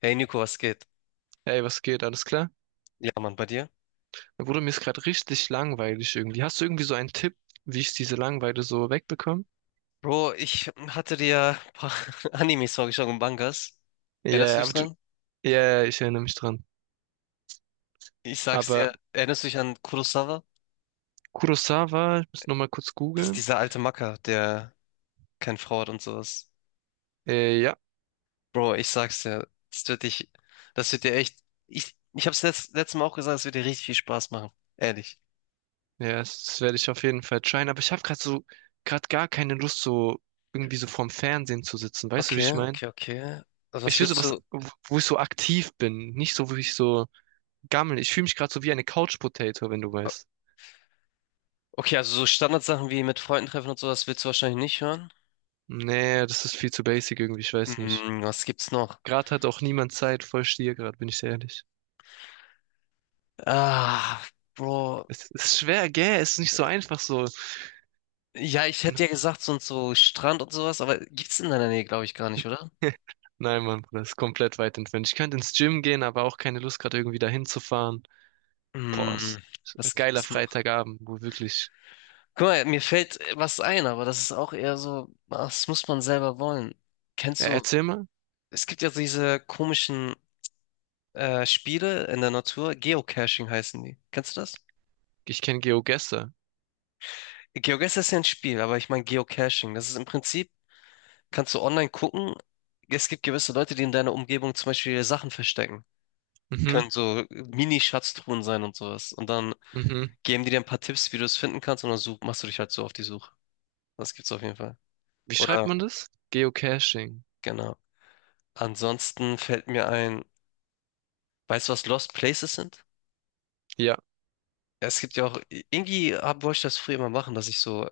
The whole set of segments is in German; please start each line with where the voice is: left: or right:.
left: Hey Nico, was geht?
right: Ey, was geht? Alles klar?
left: Ja, Mann, bei dir?
right: Dann wurde mir ist gerade richtig langweilig irgendwie. Hast du irgendwie so einen Tipp, wie ich diese Langeweile so wegbekomme?
left: Bro, ich hatte dir ja ein paar Animes vorgeschlagen, und Mangas.
right: Ja,
left: Erinnerst du
right: ja,
left: dich
right: aber du,
left: dran?
right: ja, ja, ich erinnere mich dran.
left: Ich sag's
right: Aber
left: dir, erinnerst du dich an Kurosawa?
right: Kurosawa, ich muss nochmal kurz
left: Das ist
right: googeln.
left: dieser alte Macker, der keine Frau hat und sowas.
right: Ja,
left: Bro, ich sag's dir, das wird dich, das wird dir echt, ich hab's letzt, letztes Mal auch gesagt, es wird dir richtig viel Spaß machen. Ehrlich.
right: ja, das werde ich auf jeden Fall tryen. Aber ich habe gerade gar keine Lust, so irgendwie so vorm Fernsehen zu sitzen. Weißt du, wie
left: Okay,
right: ich meine?
left: okay, okay. Also
right: Ich
left: was
right: will so
left: würdest
right: was,
left: du,
right: wo ich so aktiv bin. Nicht so, wo ich so gammel. Ich fühle mich gerade so wie eine Couch Potato, wenn du weißt.
left: okay, also so Standardsachen wie mit Freunden treffen und sowas willst du wahrscheinlich nicht hören.
right: Nee, das ist viel zu basic irgendwie, ich weiß nicht.
left: Hm, was gibt's noch?
right: Gerade hat auch niemand Zeit, voll Stier gerade, bin ich sehr ehrlich.
left: Ah, Bro.
right: Es ist schwer, gell? Es ist nicht so einfach so.
left: Ja, ich hätte ja gesagt, so und so Strand und sowas, aber gibt's in deiner Nähe, glaube ich, gar nicht, oder?
right: Nein, Mann, Bruder, das ist komplett weit entfernt. Ich könnte ins Gym gehen, aber auch keine Lust, gerade irgendwie dahin zu fahren. Boah, es
left: Hm,
right: ist ein
left: was
right: geiler
left: gibt's noch?
right: Freitagabend, wo wirklich.
left: Guck mal, mir fällt was ein, aber das ist auch eher so, ah, das muss man selber wollen. Kennst
right: Ja,
left: du,
right: erzähl mal,
left: es gibt ja diese komischen Spiele in der Natur, Geocaching heißen die. Kennst du das?
right: ich kenne Geogesser.
left: GeoGuessr ist ja ein Spiel, aber ich meine Geocaching. Das ist im Prinzip, kannst du online gucken, es gibt gewisse Leute, die in deiner Umgebung zum Beispiel Sachen verstecken.
right: Mhm,
left: Können so Mini-Schatztruhen sein und sowas. Und dann
right: mhm.
left: geben die dir ein paar Tipps, wie du es finden kannst, und dann such, machst du dich halt so auf die Suche. Das gibt's auf jeden Fall.
right: Wie
left: Oder,
right: schreibt man das? Geocaching.
left: genau. Ansonsten fällt mir ein, weißt du, was Lost Places sind?
right: Ja,
left: Ja, es gibt ja auch, irgendwie hab- wollte ich das früher immer machen, dass ich so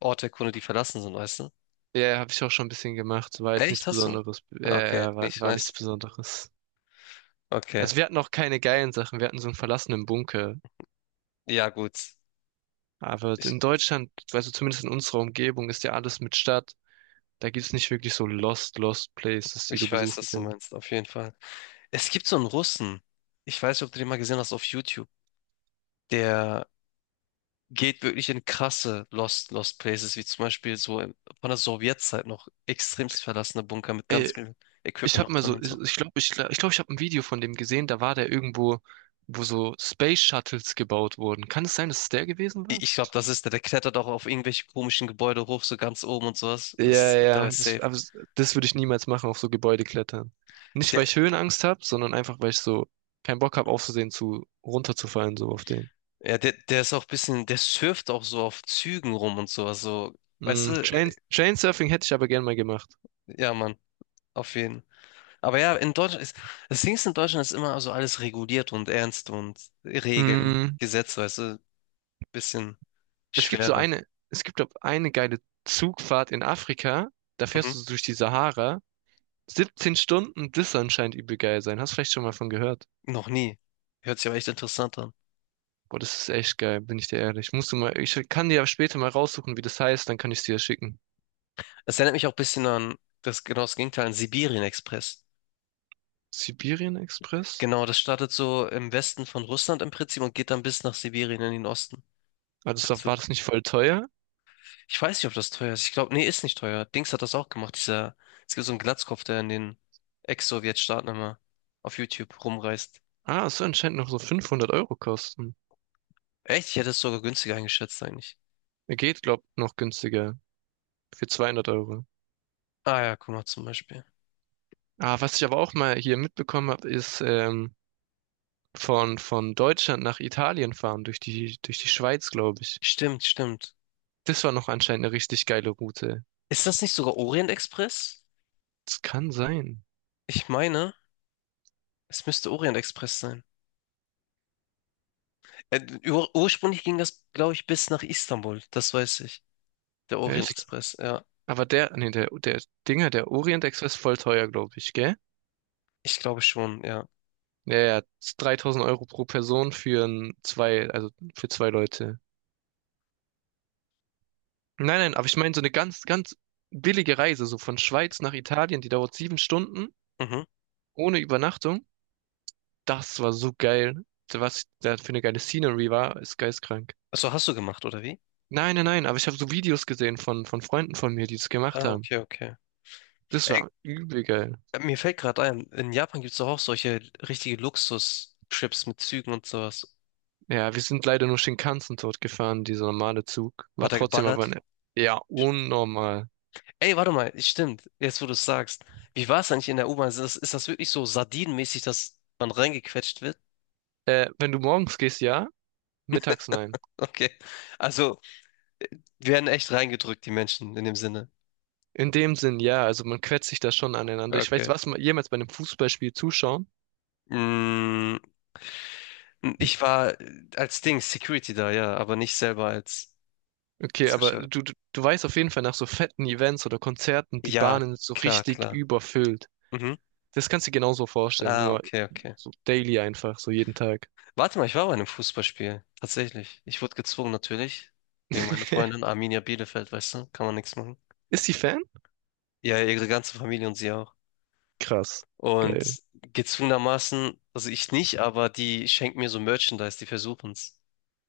left: Orte erkunde, die verlassen sind, weißt du?
right: ja, habe ich auch schon ein bisschen gemacht. War jetzt nichts
left: Echt, hast du?
right: Besonderes. Ja,
left: Okay,
right: ja, war,
left: nicht
right: war nichts
left: nice.
right: Besonderes.
left: Okay,
right: Also wir hatten auch keine geilen Sachen. Wir hatten so einen verlassenen Bunker.
left: ja gut.
right: Aber
left: Ich,
right: in Deutschland, also zumindest in unserer Umgebung, ist ja alles mit Stadt. Da gibt's nicht wirklich so Lost Places, die du
left: ich weiß,
right: besuchen
left: was du
right: kannst.
left: meinst, auf jeden Fall. Es gibt so einen Russen, ich weiß nicht, ob du den mal gesehen hast auf YouTube, der geht wirklich in krasse Lost Places, wie zum Beispiel so im- von der Sowjetzeit noch extremst verlassene Bunker mit ganz
right: Ey,
left: viel
right: ich
left: Equipment
right: hab
left: noch
right: mal
left: drin
right: so,
left: und
right: ich
left: so.
right: glaube, ich glaube, ich, glaub, ich, glaub, ich habe ein Video von dem gesehen, da war der irgendwo, wo so Space Shuttles gebaut wurden. Kann es sein, dass es der gewesen
left: I-
right: war?
left: Ich glaube, das ist der, der klettert auch auf irgendwelche komischen Gebäude hoch, so ganz oben und sowas.
right: Ja,
left: Das, da
right: ja,
left: ist safe.
right: das würde ich niemals machen, auf so Gebäude klettern. Nicht, weil
left: Der,
right: ich Höhenangst habe, sondern einfach, weil ich so keinen Bock habe, aufzusehen, zu runterzufallen, so auf den.
left: ja, der ist auch ein bisschen, der surft auch so auf Zügen rum und sowas, so, weißt du,
right: Trainsurfing hätte ich aber gern mal gemacht.
left: ja, Mann, auf jeden. Aber ja, in Deutschland ist, das Ding ist, in Deutschland ist immer so alles reguliert und ernst und Regeln,
right: Mm,
left: Gesetze, weißt du, bisschen schwerer.
right: Es gibt doch eine geile Zugfahrt in Afrika. Da
left: Mhm.
right: fährst du so durch die Sahara. 17 Stunden, das soll anscheinend übel geil sein. Hast vielleicht schon mal von gehört.
left: Noch nie. Hört sich aber echt interessant an.
right: Boah, das ist echt geil, bin ich dir ehrlich. Musst du mal, ich kann dir ja später mal raussuchen, wie das heißt, dann kann ich dir ja schicken.
left: Es erinnert mich auch ein bisschen an das genau das Gegenteil, an Sibirien-Express.
right: Sibirien Express?
left: Genau, das startet so im Westen von Russland im Prinzip und geht dann bis nach Sibirien in den Osten.
right: Ah, das
left: Der
right: war
left: Zug.
right: das nicht voll teuer?
left: Ich weiß nicht, ob das teuer ist. Ich glaube, nee, ist nicht teuer. Dings hat das auch gemacht. Dieser, es gibt so einen Glatzkopf, der in den Ex-Sowjetstaaten immer auf YouTube rumreist.
right: Ah, es soll anscheinend noch so 500 € kosten.
left: Echt? Ich hätte es sogar günstiger eingeschätzt eigentlich.
right: Geht, glaub, noch günstiger. Für 200 Euro.
left: Ah ja, guck mal zum Beispiel.
right: Ah, was ich aber auch mal hier mitbekommen habe, ist, von Deutschland nach Italien fahren, durch die Schweiz, glaube ich.
left: Stimmt, stimmt.
right: Das war noch anscheinend eine richtig geile Route.
left: Ist das nicht sogar Orient Express?
right: Das kann sein.
left: Ich meine, es müsste Orient Express sein. Ur ursprünglich ging das, glaube ich, bis nach Istanbul. Das weiß ich. Der Orient
right: Echt?
left: Express, ja.
right: Aber der Dinger, der Orient Express voll teuer, glaube ich, gell?
left: Ich glaube schon, ja.
right: Ja, ja, 3.000 € pro Person für ein, zwei, also für zwei Leute. Nein, nein, aber ich meine so eine ganz, ganz billige Reise, so von Schweiz nach Italien, die dauert 7 Stunden,
left: Mhm.
right: ohne Übernachtung. Das war so geil. Was da für eine geile Scenery war, ist geisteskrank.
left: Also hast du gemacht, oder wie?
right: Nein, nein, nein, aber ich habe so Videos gesehen von Freunden von mir, die das
left: Ah,
right: gemacht haben.
left: okay, okay.
right: Das
left: Ey,
right: war übel geil.
left: mir fällt gerade ein, in Japan gibt es doch auch solche richtige Luxus-Trips mit Zügen und sowas.
right: Ja, wir sind leider nur Shinkansen dort gefahren, dieser normale Zug.
left: Hat
right: War
left: er
right: trotzdem aber,
left: geballert?
right: ne, ja, unnormal.
left: Ey, warte mal, stimmt, jetzt wo du es sagst. Wie war es eigentlich in der U-Bahn? Ist das wirklich so sardinenmäßig, dass man reingequetscht wird?
right: Wenn du morgens gehst, ja, mittags nein.
left: Okay. Also, äh, werden echt reingedrückt, die Menschen, in dem Sinne.
right: In dem Sinn, ja, also man quetscht sich da schon aneinander. Ich weiß,
left: Okay.
right: was man jemals bei einem Fußballspiel zuschauen.
left: Mm, ich war als Ding Security da, ja, aber nicht selber als
right: Okay, aber
left: Zuschauer.
right: du weißt auf jeden Fall nach so fetten Events oder Konzerten, die
left: Ja,
right: Bahnen sind so
left: klar,
right: richtig
left: klar.
right: überfüllt.
left: Mhm.
right: Das kannst du dir genauso vorstellen,
left: Ah,
right: nur
left: okay, okay.
right: so daily einfach, so jeden Tag.
left: Warte mal, ich war bei einem Fußballspiel. Tatsächlich. Ich wurde gezwungen, natürlich. Wegen meiner Freundin Arminia Bielefeld, weißt du? Kann man nichts machen.
right: Ist sie Fan?
left: Ja, ihre ganze Familie und sie auch.
right: Krass. Geil.
left: Und gezwungenermaßen, also ich nicht, aber die schenken mir so Merchandise, die versuchen's.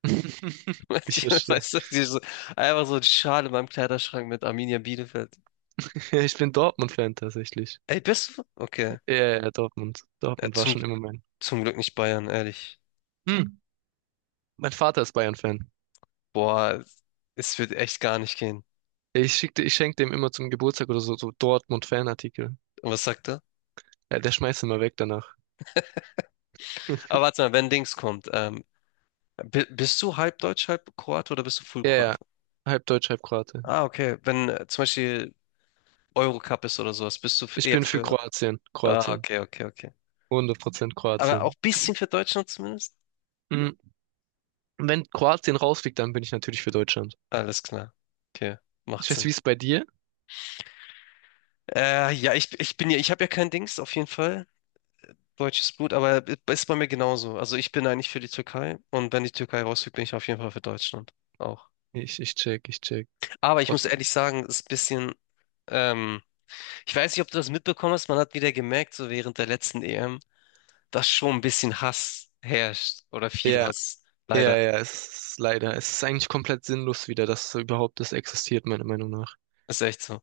right: Ich verstehe.
left: Weißt du, die so, einfach so eine Schale in meinem Kleiderschrank mit Arminia Bielefeld.
right: Ich bin Dortmund-Fan tatsächlich.
left: Ey, bist du?
right: Ja,
left: Okay.
right: ja, ja, Dortmund.
left: Ja,
right: Dortmund war
left: zum
right: schon immer mein.
left: zum Glück nicht Bayern, ehrlich.
right: Hm. Mein Vater ist Bayern-Fan.
left: Boah, es wird echt gar nicht gehen.
right: Ich schenke dem immer zum Geburtstag oder so, so Dortmund-Fanartikel.
left: Und was sagt er?
right: Ja, der schmeißt immer weg danach.
left: Aber warte mal, wenn Dings kommt, bi- bist du halb Deutsch, halb Kroate oder bist du Full
right: Ja, ja.
left: Kroate?
right: Halb Deutsch, halb Kroate.
left: Ah, okay. Wenn zum Beispiel Eurocup ist oder sowas, bist du f-
right: Ich
left: eher
right: bin für
left: für.
right: Kroatien.
left: Ah,
right: Kroatien.
left: okay, okay, okay.
right: 100%
left: Aber auch
right: Kroatien.
left: ein bisschen für Deutschland zumindest?
right: Mhm. Wenn Kroatien rausfliegt, dann bin ich natürlich für Deutschland.
left: Alles klar. Okay,
right: Ich
left: macht
right: weiß, wie
left: Sinn.
right: es bei dir?
left: Ja, ich bin ja, ich habe ja kein Dings, auf jeden Fall. Deutsches Blut, aber ist bei mir genauso. Also ich bin eigentlich für die Türkei und wenn die Türkei rausfliegt, bin ich auf jeden Fall für Deutschland auch.
right: Ich check, ich check.
left: Aber ich
right: What?
left: muss ehrlich sagen, ist ein bisschen, ähm, ich weiß nicht, ob du das mitbekommen hast, man hat wieder gemerkt, so während der letzten EM, dass schon ein bisschen Hass herrscht oder viel
right: Ja.
left: Hass.
right: Ja,
left: Leider.
right: ja, es ist leider. Es ist eigentlich komplett sinnlos wieder, dass so überhaupt das existiert, meiner Meinung nach.
left: Ist echt so.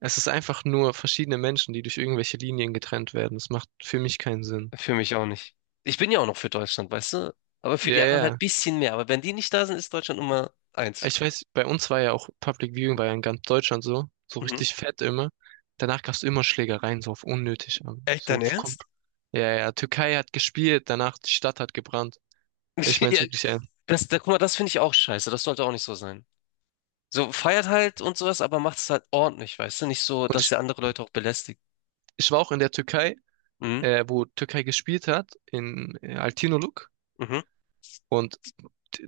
right: Es ist einfach nur verschiedene Menschen, die durch irgendwelche Linien getrennt werden. Das macht für mich keinen Sinn.
left: Für mich auch nicht. Ich bin ja auch noch für Deutschland, weißt du? Aber für
right: Ja,
left: die anderen halt ein
right: ja.
left: bisschen mehr. Aber wenn die nicht da sind, ist Deutschland Nummer eins.
right: Ich weiß, bei uns war ja auch Public Viewing war ja in ganz Deutschland so, so
left: Mhm.
right: richtig fett immer. Danach gab es immer Schlägereien, so auf unnötig, aber
left: Echt
right: so
left: dein
right: auf
left: Ernst?
right: komp. Ja, ja, Türkei hat gespielt, danach die Stadt hat gebrannt. Ich meine es
left: Ja,
right: wirklich ernst.
left: das, da, guck mal, das finde ich auch scheiße. Das sollte auch nicht so sein. So, feiert halt und sowas, aber macht es halt ordentlich, weißt du? Nicht so,
right: Und
left: dass
right: ich,
left: ihr andere Leute auch belästigt.
right: ich war auch in der Türkei,
left: Mhm.
right: wo Türkei gespielt hat, in Altinoluk.
left: Mhm.
right: Und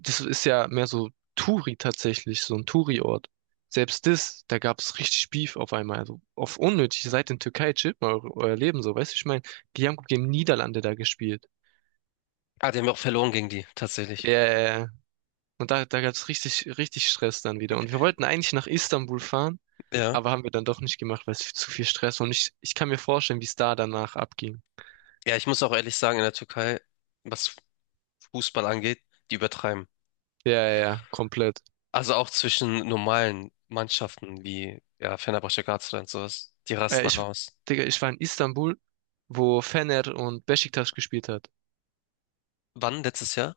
right: das ist ja mehr so Touri tatsächlich, so ein Touri-Ort. Selbst das, da gab es richtig Beef auf einmal. Also auf unnötig, ihr seid in Türkei, chillt mal euer Leben so, weißt du, ich meine, die haben gegen Niederlande da gespielt.
left: Ah, die haben wir auch verloren gegen die,
right: Ja,
left: tatsächlich.
right: ja, ja. Und da gab es richtig, richtig Stress dann wieder. Und wir wollten eigentlich nach Istanbul fahren,
left: Ja.
right: aber haben wir dann doch nicht gemacht, weil es zu viel Stress war. Und ich kann mir vorstellen, wie es da danach abging.
left: Ja, ich muss auch ehrlich sagen, in der Türkei, was Fußball angeht, die übertreiben.
right: Ja, ja, ja, komplett.
left: Also auch zwischen normalen Mannschaften wie ja, Fenerbahçe, Galatasaray und sowas. Die
right: Äh,
left: rasten alle
right: ich,
left: aus.
right: Digga, ich war in Istanbul, wo Fener und Beşiktaş gespielt hat.
left: Wann? Letztes Jahr?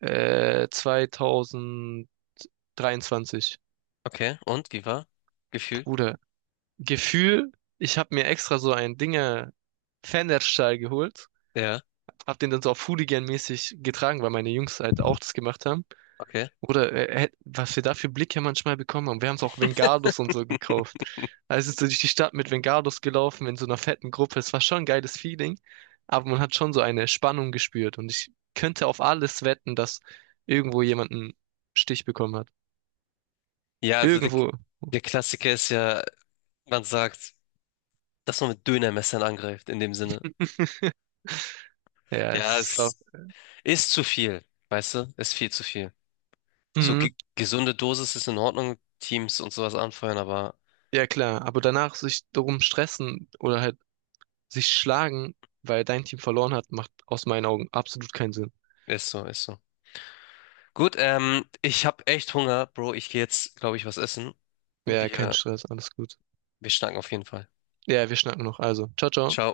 right: 2023.
left: Okay. Und? Wie war? Gefühl?
right: Bruder, Gefühl, ich habe mir extra so ein Dinger Fanerstall geholt.
left: Ja.
right: Hab den dann so auf Hooligan-mäßig getragen, weil meine Jungs halt auch das gemacht haben.
left: Okay.
right: Oder was wir da für Blicke manchmal bekommen haben. Wir haben es auch Vengados und so gekauft. Also sind so durch die Stadt mit Vengados gelaufen in so einer fetten Gruppe. Es war schon ein geiles Feeling, aber man hat schon so eine Spannung gespürt. Und ich könnte auf alles wetten, dass irgendwo jemand einen Stich bekommen hat.
left: Ja, also der,
right: Irgendwo.
left: der Klassiker ist ja, man sagt, dass man mit Dönermessern angreift, in dem Sinne.
right: Ja,
left: Ja,
right: es ist auch,
left: es ist zu viel, weißt du? Ist viel zu viel. So
right: mhm,
left: ge gesunde Dosis ist in Ordnung, Teams und sowas anfeuern, aber
right: ja klar, aber danach sich darum stressen oder halt sich schlagen, weil dein Team verloren hat, macht aus meinen Augen absolut keinen Sinn.
left: ist so, ist so. Gut, ich habe echt Hunger, Bro. Ich gehe jetzt, glaube ich, was essen.
right: Ja, kein
left: Wir,
right: Stress, alles gut.
left: wir schnacken auf jeden Fall.
right: Ja, wir schnacken noch. Also, ciao, ciao.
left: Ciao.